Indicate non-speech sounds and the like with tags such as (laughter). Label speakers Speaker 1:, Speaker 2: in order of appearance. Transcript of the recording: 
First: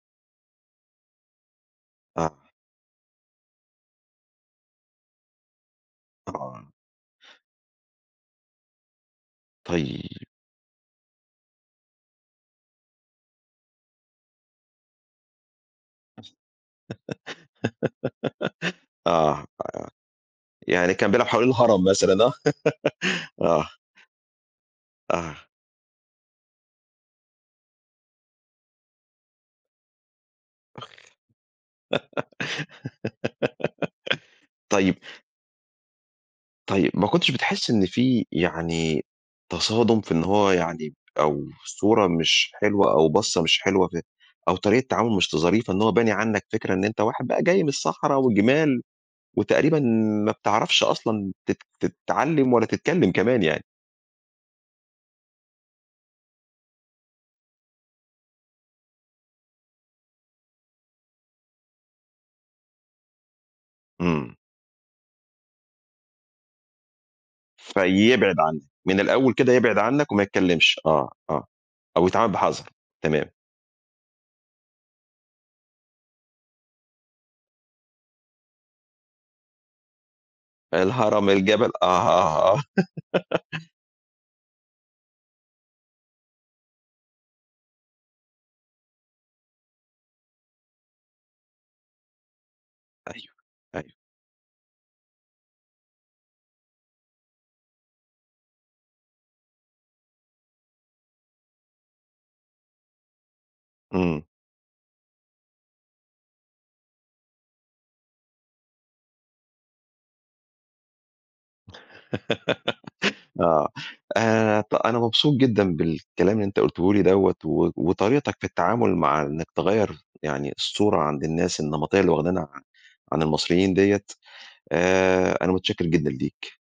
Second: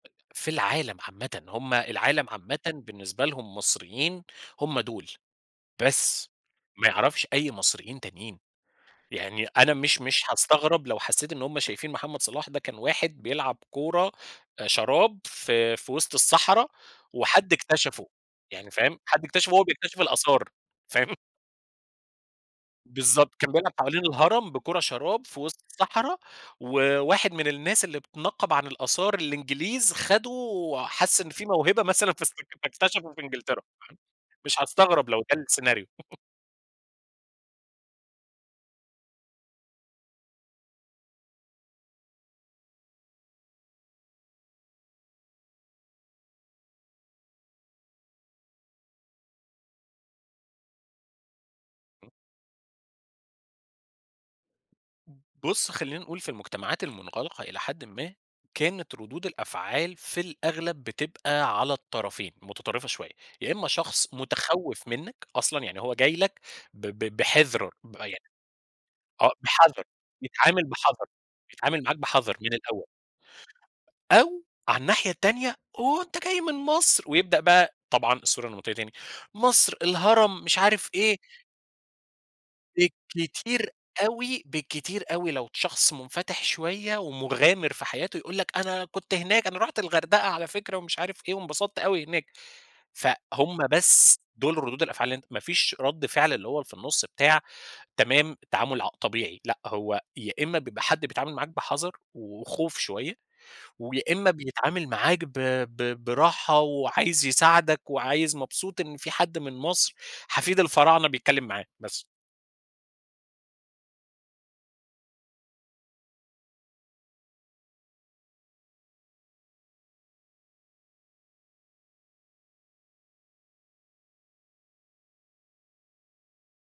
Speaker 1: في العالم عامةً. هم العالم
Speaker 2: آه.
Speaker 1: عامةً بالنسبة لهم المصريين هم دول، بس،
Speaker 2: طبعًا.
Speaker 1: ما يعرفش أي مصريين تانيين. يعني أنا مش مش
Speaker 2: طيب.
Speaker 1: هاستغرب لو حسّيت إن هم شايفين محمد صلاح ده كان واحد بيلعب كورة، آآ شراب في في وِسط
Speaker 2: (laughs)
Speaker 1: الصحرا وحد اكتشفه. يعني فاهم،
Speaker 2: آه،
Speaker 1: حد
Speaker 2: آه،
Speaker 1: اكتشفه وهو بيكتشف الآثار،
Speaker 2: يعني كان
Speaker 1: فاهم؟
Speaker 2: بيلعب حوالين الهرم مثلًا، آه.
Speaker 1: بالضبط. كان
Speaker 2: آه.
Speaker 1: بيلعب حوالين الهرم بكورة شراب في
Speaker 2: آه.
Speaker 1: وِسط الصحرا وواحد من الناس اللي بتنقَّب عن الآثار الإنجليز، خَدُه، حَس إن فيه موهبة مثلًا فاستك فاكتشفه في إنجلترا، فاهم؟ مش
Speaker 2: (laughs) طيب
Speaker 1: هاستغرب لو ده السيناريو. (chuckles)
Speaker 2: طيب، ما كنتش بتحِس إن في يعني تصادُم في إن هو يعني أو صورة مش حلوة أو بصّة مش حلوة في أو طريقة التعامل مش ت ظريفة إن هو باني عنّك فكرة إن أنت واحد بقى جاي من الصحرا والجِمال وتقريبًا ما بتعرفش أصلًا تت تت
Speaker 1: إمم.
Speaker 2: تتعلّم ولا تتكلّم كمان يعني.
Speaker 1: بُص، خلّينا نقول في المُجتمعات المُنغلقة إلى حدٍ ما، كانت ردود الأفعال في الأغلب بتبقى على الطرفين، مُتطرِّفة شوية. يا إمّا شخص
Speaker 2: إمم.
Speaker 1: مُتخوِّف منّك أصلًا، يعني هو جاي لك ب ب بِحذر ب يعني،
Speaker 2: فيبعد عنّك، من
Speaker 1: آه،
Speaker 2: الأول كده يبعد
Speaker 1: بحَذَر.
Speaker 2: عنّك وما
Speaker 1: يتعامل
Speaker 2: يتكلّمش،
Speaker 1: بحَذَر،
Speaker 2: آه، آه.
Speaker 1: يتعامل معاك
Speaker 2: أو يتعامل
Speaker 1: بحَذَر من
Speaker 2: بحَذَر،
Speaker 1: الأول.
Speaker 2: تمام.
Speaker 1: أو عن الناحية التانية، هو أنت جاي من مصر! ويبدأ بقى طبعًا الصورة النمطيّة تاني، مصر، الهرم مش عارف إيه.
Speaker 2: الهرم، الجبل آه، آه، آه.
Speaker 1: بالكتير
Speaker 2: (laughs)
Speaker 1: أوي بالكتير أوي لو شخص مُنفَتِح شوية ومُغامر في حياته، يقول لك أنا كنت هناك، أنا رُحت الغردقة على فكرة ومش عارف إيه، وانبسطت أوي هناك.
Speaker 2: أيوه.
Speaker 1: فهُم
Speaker 2: أيوه.
Speaker 1: بس دُول ردود الأفعال اللي أنت ما فيش رَد فعل اللي هو اللي في النُص بتاع، تمام، تعامل ع طبيعي لأ، هو يا إمّا بيبقى حد بيتعامل معاك بحَذَر وخوف شوية ويا
Speaker 2: إمم.
Speaker 1: إمّا بيتعامل معاك ب ب براحة وعايز يساعدك وعايز مبسوط إن في حد من مصر، حفيد الفراعنة بيتكلّم معاه،
Speaker 2: (laughs)
Speaker 1: بس.
Speaker 2: آه. آآ، ط أنا مبسوط جدًا بالكلام اللي أنت قُلته لي دوّة و وطريقتك في التعامل مع إنّك تغيّر يعني الصورة عند الناس النمطيّة اللي واخدينها عن عن المصريين دية، آآ أنا مُتشكِّر جدًا ليك.